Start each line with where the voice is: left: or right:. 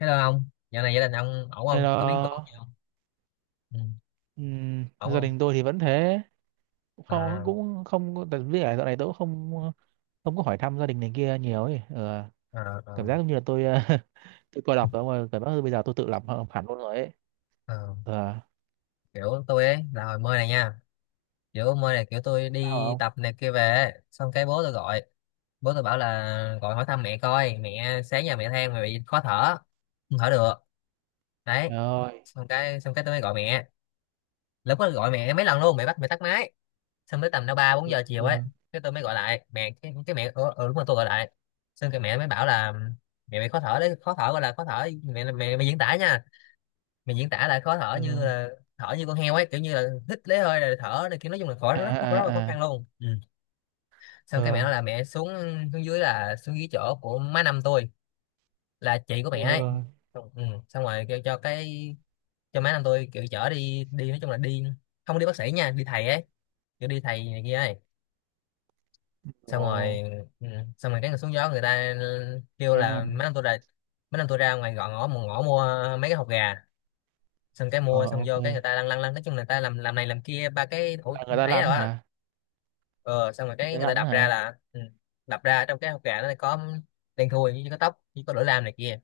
left: Hello ông, dạo này gia đình ông ổn
right: Nên
left: không?
right: là
left: Có biến cố gì không? Ừ, ổn
right: gia
left: không?
right: đình tôi thì vẫn thế không
left: À,
right: cũng không tại vì là dạo này tôi cũng không không có hỏi thăm gia đình này kia nhiều ấy. Ờ,
left: à,
right: cảm
left: à,
right: giác giống như là tôi tôi coi đọc đó mà cảm giác bây giờ tôi tự làm hẳn luôn rồi ấy.
left: à.
right: Ờ,
left: Kiểu tôi ấy là hồi mơ này nha. Kiểu mơ này kiểu tôi
right: sao
left: đi
right: không
left: tập này kia về ấy. Xong cái bố tôi gọi. Bố tôi bảo là gọi hỏi thăm mẹ coi. Mẹ sáng giờ mẹ than mẹ bị khó thở, không thở được. Đấy.
right: rồi.
left: Xong cái tôi mới gọi mẹ. Lúc đó gọi mẹ mấy lần luôn. Mẹ bắt mẹ tắt máy, xong tới tầm nó ba bốn
right: Ừ,
left: giờ chiều ấy,
right: ừ,
left: cái tôi mới gọi lại mẹ, cái mẹ ừ, đúng rồi tôi gọi lại. Xong cái mẹ mới bảo là mẹ bị khó thở, đấy khó thở, gọi là khó thở, mẹ mẹ mẹ diễn tả nha, mẹ diễn tả là khó thở như
right: ừ.
left: là thở như con heo ấy, kiểu như là hít lấy hơi rồi thở này, kiểu nói chung là khó,
right: À,
left: rất rất, rất là khó
right: à, à.
left: khăn luôn. Ừ. Xong
right: Ờ,
left: cái mẹ nói là mẹ xuống, xuống dưới là xuống dưới chỗ của má năm tôi, là chị của
right: ờ.
left: mẹ ấy.
right: Ờ.
left: Xong, ừ. Xong rồi kêu cho cái, cho má năm tôi kiểu chở đi, đi nói chung là đi, không đi bác sĩ nha, đi thầy ấy, kiểu đi thầy này kia ấy. Xong
right: Ồ.
left: rồi, ừ, xong rồi cái người xuống gió người ta kêu
right: Ba
left: là mấy
right: năm.
left: năm tôi ra, mấy năm tôi ra ngoài gọn ngõ một ngõ mua mấy cái hột gà. Xong cái
right: Ờ.
left: mua xong vô
right: Ok.
left: cái người ta lăn lăn lăn nói chung là người ta làm này làm kia ba cái ổ
right: Là người ta
left: ấy
right: lắn
left: rồi á.
right: hả?
left: Ờ, xong rồi
right: Người
left: cái
right: ta
left: người ta
right: lắn
left: đập ra
right: hả?
left: là, ừ, đập ra trong cái hột gà nó có đen thui với có tóc với có lửa lam này kia,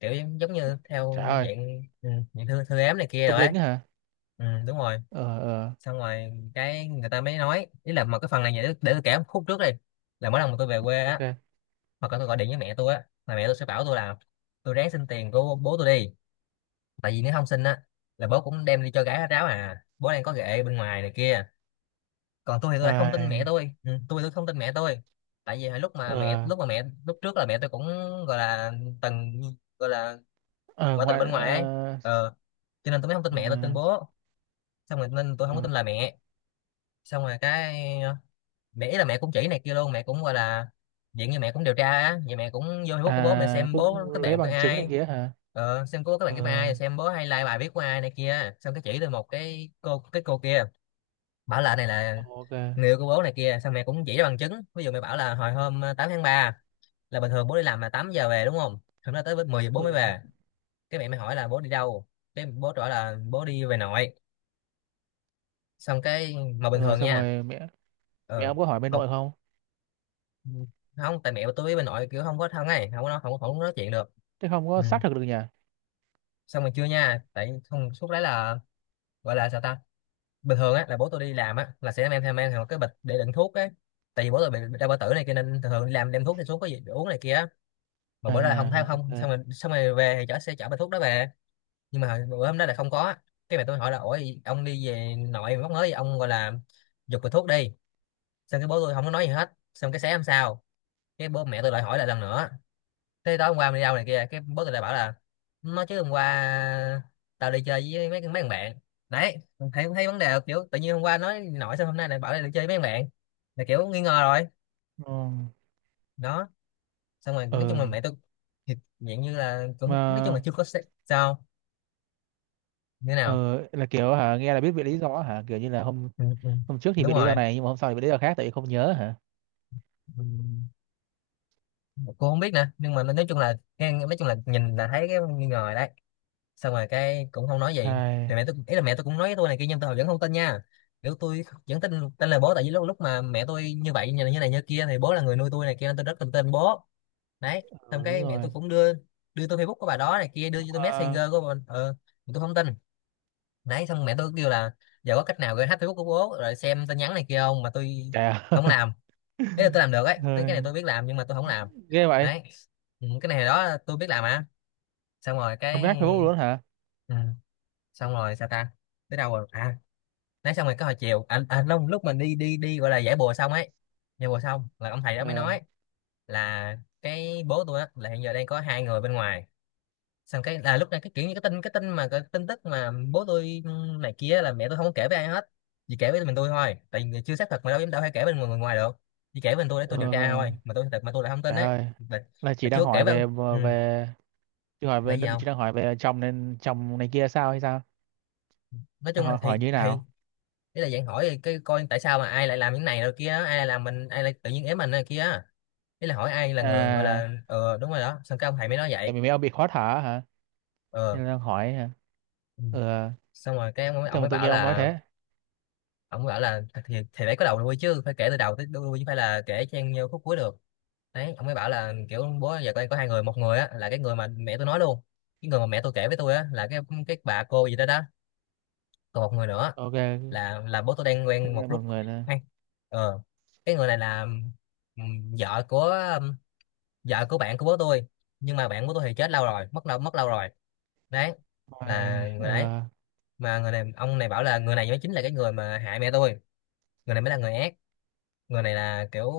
left: kiểu giống giống như theo
right: Trời ơi.
left: dạng, ừ, dạng thư thư ếm này kia
right: Tâm
left: rồi ấy.
right: lính hả?
left: Ừ, đúng rồi.
right: Ờ, ờ.
left: Xong rồi cái người ta mới nói ý là một cái phần này, để tôi kể một khúc trước đi. Là mỗi lần mà tôi về quê
right: Ok,
left: á,
right: ok.
left: hoặc là tôi gọi điện với mẹ tôi á, là mẹ tôi sẽ bảo tôi là tôi ráng xin tiền của bố tôi đi, tại vì nếu không xin á là bố cũng đem đi cho gái hết ráo à, bố đang có ghệ bên ngoài này kia. Còn tôi thì tôi lại không tin mẹ
right: Ai,
left: tôi, ừ, tôi không tin mẹ tôi, tại vì hồi lúc mà mẹ,
right: ờ.
left: lúc trước là mẹ tôi cũng gọi là từng gọi là
right: Ờ,
left: ngoại tình
right: ngoại.
left: bên ngoài ấy.
right: Ờ,
left: Ờ, cho nên tôi mới không tin
right: ờ,
left: mẹ tôi, tin bố. Xong rồi nên tôi không có
right: ờ.
left: tin là mẹ. Xong rồi cái mẹ ý là mẹ cũng chỉ này kia luôn, mẹ cũng gọi là diện như mẹ cũng điều tra á vậy, mẹ cũng vô Facebook của bố, mẹ
right: À,
left: xem bố
right: cũng
left: kết
right: lấy
left: bạn với
right: bằng chứng này
left: ai,
right: kia hả?
left: ờ, xem cô các bạn
right: Ờ.
left: với ai, xem bố hay like bài viết của ai này kia. Xong cái chỉ tôi một cái cô, cái cô kia, bảo là này là
right: Ok.
left: người yêu của bố này kia. Xong mẹ cũng chỉ ra bằng chứng, ví dụ mẹ bảo là hồi hôm 8 tháng ba, là bình thường bố đi làm là 8 giờ về đúng không, hôm đó tới với 10 giờ bố
right: Ờ,
left: mới về. Cái mẹ mới hỏi là bố đi đâu, cái bố trả là bố đi về nội. Xong cái, mà bình
right: ờ
left: thường
right: xong
left: nha,
right: rồi mẹ, mẹ
left: ờ,
right: ông có hỏi bên
left: mà,
right: nội không?
left: ừ, không tại mẹ tôi với bà nội kiểu không có thân ấy, không có nói- không không có nói chuyện được.
right: Thế không có
left: Ừ.
right: xác thực được nhỉ?
left: Xong rồi chưa nha, tại không suốt đấy là gọi là sao ta, bình thường á là bố tôi đi làm á là sẽ mang theo, một cái bịch để đựng thuốc á, tại vì bố tôi bị đau bao tử này kia nên thường thường đi làm đem thuốc đi xuống có gì để uống này kia á. Mà bữa đó là không thấy
right: À, ok.
left: không,
right: Ừ.
left: xong rồi về thì chở, sẽ chở bao thuốc đó về. Nhưng mà bữa hôm đó là không có á. Cái mẹ tôi hỏi là ủa, ông đi về nội mà móc mới ông, gọi là giục bịch thuốc đi. Xong cái bố tôi không có nói gì hết. Xong cái sáng hôm sau cái bố mẹ tôi lại hỏi lại lần nữa, thế tối hôm qua mình đi đâu này kia, cái boss lại bảo là nó chứ hôm qua tao đi chơi với mấy mấy thằng bạn. Đấy, thấy thấy vấn đề là kiểu tự nhiên hôm qua nói nổi sao hôm nay lại bảo là đi chơi với mấy thằng bạn, là kiểu nghi ngờ rồi.
right: Ờ,
left: Đó. Xong rồi
right: ờ,
left: nói chung là mẹ tôi thì dạng như là cũng nói chung là
right: mà
left: chưa có sao như thế nào.
right: ờ là kiểu hả, nghe là biết về lý do hả, kiểu như là hôm
left: Ừ
right: hôm trước thì
left: Đúng
right: về lý do
left: rồi.
right: này nhưng mà hôm sau thì về lý do khác tại vì không nhớ hả?
left: Ừ. Cô không biết nè, nhưng mà nói chung là nghe, nói chung là nhìn là thấy cái nghi ngờ rồi đấy. Xong rồi cái cũng không nói gì, thì
right: Ai,
left: mẹ tôi ý là mẹ tôi cũng nói với tôi này kia nhưng tôi vẫn không tin nha, kiểu tôi vẫn tin, tin lời bố, tại vì lúc lúc mà mẹ tôi như vậy, như này như này như kia, thì bố là người nuôi tôi này kia nên tôi rất tin tên bố. Đấy. Xong
right: ờ, đúng
left: cái mẹ
right: rồi.
left: tôi cũng đưa, đưa tôi Facebook của bà đó này kia, đưa cho tôi
right: À,
left: Messenger của bà, ờ, mà tôi không tin. Đấy. Xong mẹ tôi kêu là giờ có cách nào gửi hack Facebook của bố rồi xem tin nhắn này kia không, mà tôi
right: trời ơi.
left: không làm, thế là tôi làm được ấy, cái
right: Ờ,
left: cái này tôi biết làm nhưng mà tôi không làm.
right: ghê vậy.
left: Đấy. Ừ, cái này đó tôi biết làm à. Xong rồi
right: Hôm
left: cái,
right: nát Facebook luôn hả?
left: ừ, xong rồi sao ta, tới đâu rồi à, nói xong rồi cái hồi chiều anh, lúc lúc mình đi đi đi gọi là giải bùa xong ấy. Giải bùa xong là ông thầy đó mới
right: Ờ,
left: nói là cái bố tôi á là hiện giờ đang có hai người bên ngoài. Xong cái là lúc này cái kiểu như cái tin tức mà bố tôi này kia, là mẹ tôi không có kể với ai hết, chỉ kể với mình tôi thôi, tại vì chưa xác thực mà đâu dám, đâu hay kể bên người ngoài được, chỉ kể với mình tôi để
right: ờ,
left: tôi điều tra
right: ờ.
left: thôi, mà tôi thật mà tôi lại không tin.
right: Trời
left: Đấy.
right: ơi,
left: là,
right: là chị
left: là
right: đang
left: chưa kể
right: hỏi
left: với ông.
right: về
left: Ừ,
right: về chị hỏi về,
left: vậy gì không.
right: chồng nên chồng này kia sao hay sao?
left: Nói
right: Đang
left: chung là
right: hỏi,
left: thì
right: hỏi như thế
left: thì
right: nào?
left: ý là dạng hỏi cái coi tại sao mà ai lại làm những này rồi kia á, ai lại làm mình, ai lại tự nhiên ém mình này kia á. Ý là hỏi ai là người, gọi
right: À,
left: là, ờ đúng rồi đó, xong cái ông thầy mới nói
right: tại
left: vậy.
right: vì mấy ông bị khó thở hả?
left: Ờ.
right: Nên đang hỏi hả?
left: Ừ.
right: Ừ,
left: Xong rồi cái
right: thế
left: ông
right: mà
left: mới
right: tự
left: bảo
right: nhiên ông nói
left: là,
right: thế.
left: ông mới bảo là thì phải có đầu đuôi chứ, phải kể từ đầu tới đuôi chứ, phải là kể chen vô khúc cuối được. Đấy. Ông mới bảo là kiểu bố giờ con có hai người, một người á là cái người mà mẹ tôi nói luôn, cái người mà mẹ tôi kể với tôi á là cái bà cô gì đó đó, còn một người nữa
right: Ok, thế
left: là bố tôi đang quen
right: là
left: một
right: một
left: lúc
right: người là?
left: hay, ờ, cái người này là vợ của, ừm, vợ của bạn của bố tôi, nhưng mà bạn của tôi thì chết lâu rồi, mất lâu, rồi. Đấy, là
right: Ôi,
left: người đấy.
right: ừ,
left: Mà người này ông này bảo là người này mới chính là cái người mà hại mẹ tôi, người này mới là người ác, người này là kiểu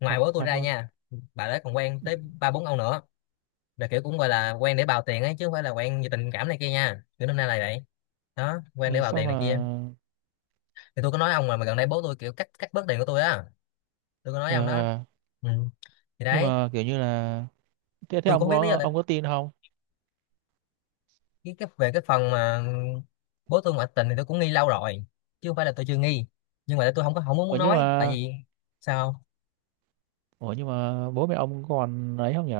left: ngoài
right: thật
left: bố tôi
right: thật
left: ra
right: luôn.
left: nha, bà đấy còn quen tới ba bốn ông nữa, là kiểu cũng gọi là quen để bào tiền ấy, chứ không phải là quen vì tình cảm này kia nha, kiểu năm nay là vậy đó, quen để
right: Ừ,
left: bào
right: sao
left: tiền này
right: mà
left: kia. Thì tôi có nói ông, mà gần đây bố tôi kiểu cắt cắt bớt tiền của tôi á, tôi có nói với ông
right: ờ,
left: đó.
right: ờ,
left: Ừ. Thì
right: nhưng
left: đấy,
right: mà kiểu như là thế, thế
left: tôi cũng
right: ông
left: không biết lý do
right: có,
left: tại
right: ông có tin không?
left: cái về cái phần mà bố tôi ngoại tình thì tôi cũng nghi lâu rồi, chứ không phải là tôi chưa nghi, nhưng mà tôi không có không muốn
right: Ủa nhưng
left: nói tại
right: mà,
left: vì sao.
right: bố mẹ ông còn ấy không nhỉ?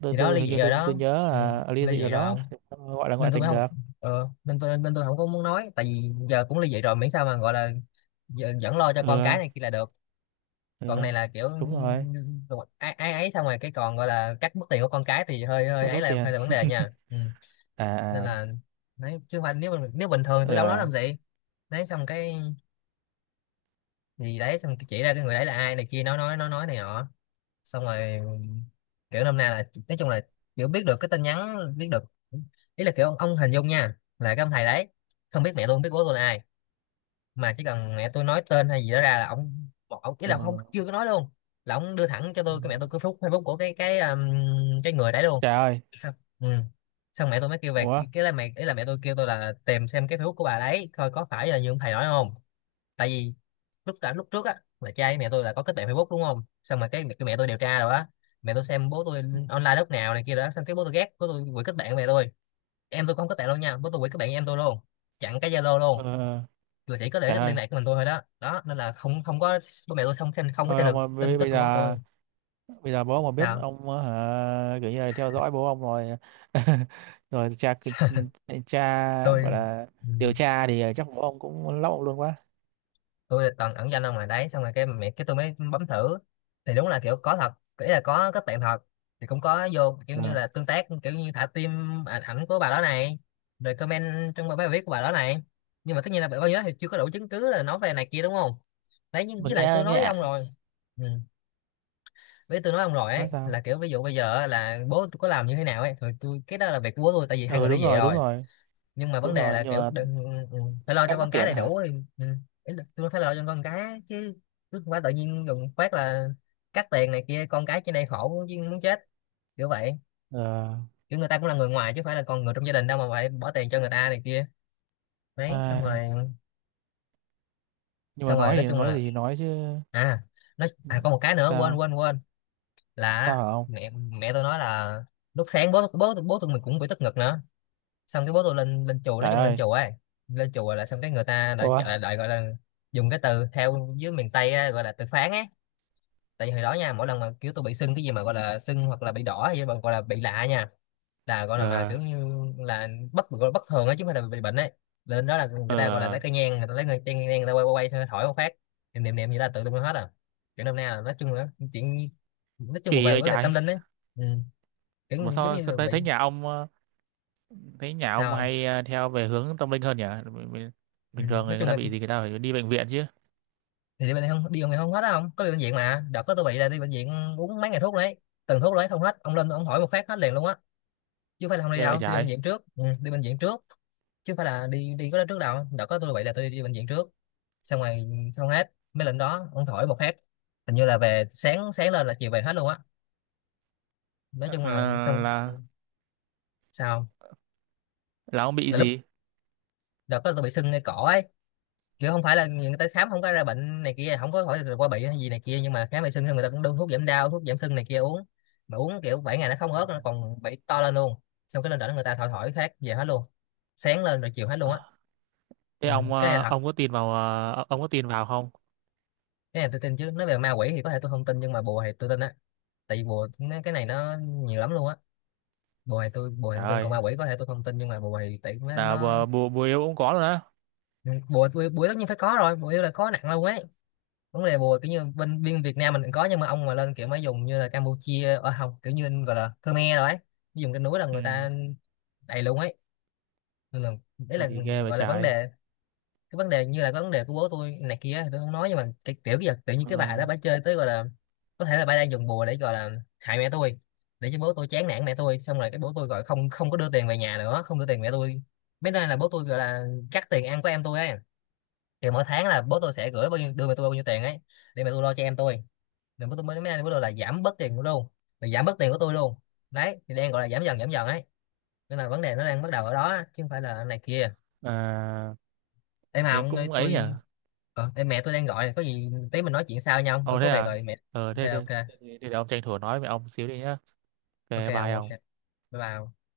right: Tôi
left: Thì đó
right: tôi
left: ly
right: hình
left: dị
right: như
left: rồi
right: tôi
left: đó.
right: nhớ
left: Ừ.
right: là ly
left: Ly
right: dị
left: dị
right: rồi
left: rồi
right: đó,
left: ông,
right: gọi là
left: nên
right: ngoại
left: tôi mới
right: tình
left: không.
right: được.
left: Nên tôi không có muốn nói tại vì giờ cũng ly dị rồi, miễn sao mà gọi là giờ vẫn lo cho
right: Ừ.
left: con cái này kia là được.
right: Ừ,
left: Còn này là kiểu
right: đúng rồi.
left: ai ai ấy xong rồi cái còn gọi là cắt mất tiền của con cái thì hơi hơi
right: Các
left: ấy,
right: bớt
left: là
right: tiền.
left: hơi là vấn đề nha. Ừ,
right: À,
left: nên
right: à.
left: là đấy, chứ không phải nếu bình thường thì
right: Ừ.
left: tôi đâu nói làm gì. Đấy xong cái gì đấy xong cái chỉ ra cái người đấy là ai này kia, nói này nọ xong rồi. Kiểu năm nay là nói chung là kiểu biết được cái tin nhắn, biết được, ý là kiểu ông hình dung nha là cái ông thầy đấy không biết mẹ tôi, không biết bố tôi là ai, mà chỉ cần mẹ tôi nói tên hay gì đó ra là ông một ông ý
right: Ừ,
left: là không chưa có nói luôn, là ông đưa thẳng cho
right: ừ.
left: tôi cái mẹ tôi cái phút Facebook của cái người đấy luôn.
right: Trời ơi.
left: Xong. Ừ. Xong mẹ tôi mới kêu về
right: Ủa.
left: cái là mẹ ý là mẹ tôi kêu tôi là tìm xem cái Facebook của bà đấy coi có phải là như ông thầy nói không. Tại vì lúc trước á, là cha với mẹ tôi là có kết bạn Facebook đúng không, xong mà cái mẹ tôi điều tra rồi á. Mẹ tôi xem bố tôi
right: Ừ.
left: online lúc nào này kia đó, xong cái bố tôi ghét, bố tôi quỷ kết bạn với mẹ tôi, em tôi cũng không kết bạn luôn nha, bố tôi quỷ kết bạn với em tôi luôn, chặn cái Zalo
right: Ừ.
left: luôn, là chỉ có để
right: Trời
left: cái liên
right: ơi,
left: lạc của mình tôi thôi đó đó. Nên là không không có bố mẹ tôi không xem, không có
right: thôi
left: xem
right: ông
left: được
right: ơi,
left: tin tức
right: bây
left: của bố
right: giờ,
left: tôi.
right: bây giờ bố ông mà biết
left: Nào.
right: ông hả, kiểu như là theo dõi bố ông rồi. Rồi cha, cha
left: Tôi.
right: gọi là
left: Ừ,
right: điều tra thì chắc bố ông cũng lóc ông luôn quá.
left: tôi là toàn ẩn danh ông ngoài đấy, xong rồi cái mẹ cái tôi mới bấm thử thì đúng là kiểu có thật, ý là có kết bạn thật, thì cũng có vô kiểu như
right: Ừ.
left: là tương tác, kiểu như thả tim ảnh ảnh của bà đó này, rồi comment trong bài viết của bà đó này. Nhưng mà tất nhiên là bao nhiêu đó thì chưa có đủ chứng cứ là nói về này kia đúng không. Đấy, nhưng
right: Mình
left: với lại tôi
right: nghe,
left: nói
right: nghe
left: với ông
right: ạ.
left: rồi. Ừ. Với tôi nói ông rồi ấy,
right: Nói sao.
left: là kiểu ví dụ bây giờ á, là bố tôi có làm như thế nào ấy thì tôi cái đó là việc của bố tôi, tại vì hai người
right: Ừ,
left: ly
right: đúng
left: dị
right: rồi, đúng
left: rồi.
right: rồi.
left: Nhưng mà vấn
right: Đúng
left: đề
right: rồi
left: là
right: nhưng
left: kiểu
right: mà
left: đừng, ừ, phải lo
right: cắt
left: cho con
right: mất
left: cái
right: tiền
left: đầy
right: đó
left: đủ
right: hả?
left: ấy. Ừ. Ý là tôi phải lo cho con cái chứ, không phải tự nhiên đùng phát là cắt tiền này kia, con cái trên đây khổ chứ muốn chết, kiểu vậy.
right: Ờ.
left: Kiểu người ta cũng là người ngoài chứ không phải là con người trong gia đình đâu mà phải bỏ tiền cho người ta này kia. Đấy xong
right: Ai.
left: rồi.
right: Nhưng mà
left: Xong rồi
right: nói
left: nói
right: thì
left: chung
right: nói
left: là,
right: gì thì nói chứ.
left: à, nói à có một cái nữa, quên
right: Sao.
left: quên quên, là
right: Sao hả ông?
left: mẹ mẹ tôi nói là lúc sáng bố bố bố tụi mình cũng bị tức ngực nữa, xong cái bố tôi lên lên chùa, nói
right: Trời
left: chung lên
right: ơi.
left: chùa ấy. Lên chùa là xong cái người ta lại
right: Ủa.
left: lại, lại gọi là dùng cái từ theo dưới miền Tây á, gọi là từ phán ấy. Tại vì hồi đó nha, mỗi lần mà kiểu tôi bị sưng cái gì mà gọi là sưng, hoặc là bị đỏ, hay gọi là bị lạ nha, là gọi là mà
right: Ờ,
left: kiểu như là gọi là bất thường ấy, chứ không phải là bị bệnh ấy. Lên đó là người
right: ờ.
left: ta gọi là lấy cây nhang, người ta lấy cây nhang người ta quay quay quay, thổi một phát, niệm niệm niệm gì là tự động hết à. Kiểu năm nay là nói chung là chuyện, nói chung là
right: Kỳ
left: về
right: vậy
left: vấn đề
right: trời.
left: tâm linh ấy. Ừ. Kiểu
right: Mà
left: như giống
right: sao,
left: như là
right: sao thấy,
left: bị.
right: thấy nhà ông thấy nhà
left: Sao
right: ông
left: không?
right: hay theo về hướng tâm linh hơn nhỉ? Bình,
left: Ừ,
right: thường
left: nói
right: người
left: chung
right: ta
left: là
right: bị gì người ta phải đi bệnh viện chứ.
left: thì đi bệnh, không đi không thì không hết á, không có đi bệnh viện, mà đợt có tôi bị là đi bệnh viện uống mấy ngày thuốc đấy, từng thuốc lấy không hết, ông lên ông hỏi một phát hết liền luôn á. Chứ không phải là không đi
right: Nghe vậy
left: đâu, tôi đi bệnh
right: trái.
left: viện trước, ừ, đi bệnh viện trước, chứ không phải là đi đi có đó trước đâu. Đã có tôi vậy là tôi đi bệnh viện trước, xong rồi không hết mấy lần đó ông thổi một phát, hình như là về sáng, sáng lên là chiều về hết luôn á. Nói
right: là,
left: chung là xong.
right: là
left: Sao?
right: là ông bị
left: Là lúc
right: gì?
left: đã có tôi bị sưng ngay cổ ấy, kiểu không phải là người ta khám không có ra bệnh này kia, không có hỏi là qua bị hay gì này kia, nhưng mà khám bị sưng thì người ta cũng đưa thuốc giảm đau, thuốc giảm sưng này kia uống, mà uống kiểu 7 ngày nó không ớt, nó còn bị to lên luôn. Xong cái lên đỉnh người ta thổi thổi phát về hết luôn, sáng lên rồi chiều hết luôn á.
right: Ờ, thế
left: Ừ.
right: ông
left: Cái này là thật.
right: ông có tin vào ông có tin vào không?
left: Cái này tôi tin chứ, nói về ma quỷ thì có thể tôi không tin, nhưng mà bùa thì tôi tin á. Tại vì bùa nó, cái này nó nhiều lắm luôn á. Bùa thì
right: Trời
left: tôi tin, còn
right: ơi.
left: ma quỷ có thể tôi không tin, nhưng mà bùa thì tại nó,
right: Là
left: nó
right: bùa, bùa bùa yêu cũng có rồi đó.
left: bùa bùa bùa tất nhiên phải có rồi, bùa là có nặng lâu ấy. Vấn đề bùa kiểu như bên biên Việt Nam mình cũng có, nhưng mà ông mà lên kiểu mới dùng như là Campuchia ở không, kiểu như gọi là Khmer rồi ấy, dùng trên núi là
right: Ừ.
left: người ta đầy luôn ấy. Nên là đấy là
right: Gì ghê vậy
left: gọi là vấn
right: trái.
left: đề, cái vấn đề như là cái vấn đề của bố tôi này kia thì tôi không nói, nhưng mà cái kiểu giờ tự nhiên
right: Ờ,
left: cái bà đó bà chơi tới gọi là có thể là bà đang dùng bùa để gọi là hại mẹ tôi, để cho bố tôi chán nản mẹ tôi, xong rồi cái bố tôi gọi không không có đưa tiền về nhà nữa, không đưa tiền mẹ tôi. Mấy nay là bố tôi gọi là cắt tiền ăn của em tôi ấy. Thì mỗi tháng là bố tôi sẽ gửi bao nhiêu, đưa mẹ tôi bao nhiêu tiền ấy, để mẹ tôi lo cho em tôi. Nên bố tôi mới mấy nay bố tôi là giảm bớt tiền của tôi luôn, là giảm bớt tiền của tôi luôn. Đấy thì đang gọi là giảm dần ấy, nên là vấn đề nó đang bắt đầu ở đó, chứ không phải là này kia.
right: à,
left: Em mà
right: thế
left: ông ơi,
right: cũng ấy nhỉ.
left: tôi. Ờ, em mẹ tôi đang gọi này, có gì tí mình nói chuyện sau nhau, tôi
right: Ồ thế
left: có việc
right: à?
left: rồi mẹ.
right: Ờ
left: Ok,
right: thế, thế, thế,
left: ok,
right: thế, thế để ông tranh thủ nói với ông xíu đi nhá.
left: ok
right: Cái
left: ông,
right: bài
left: ok.
right: ông.
left: Bye bye ông.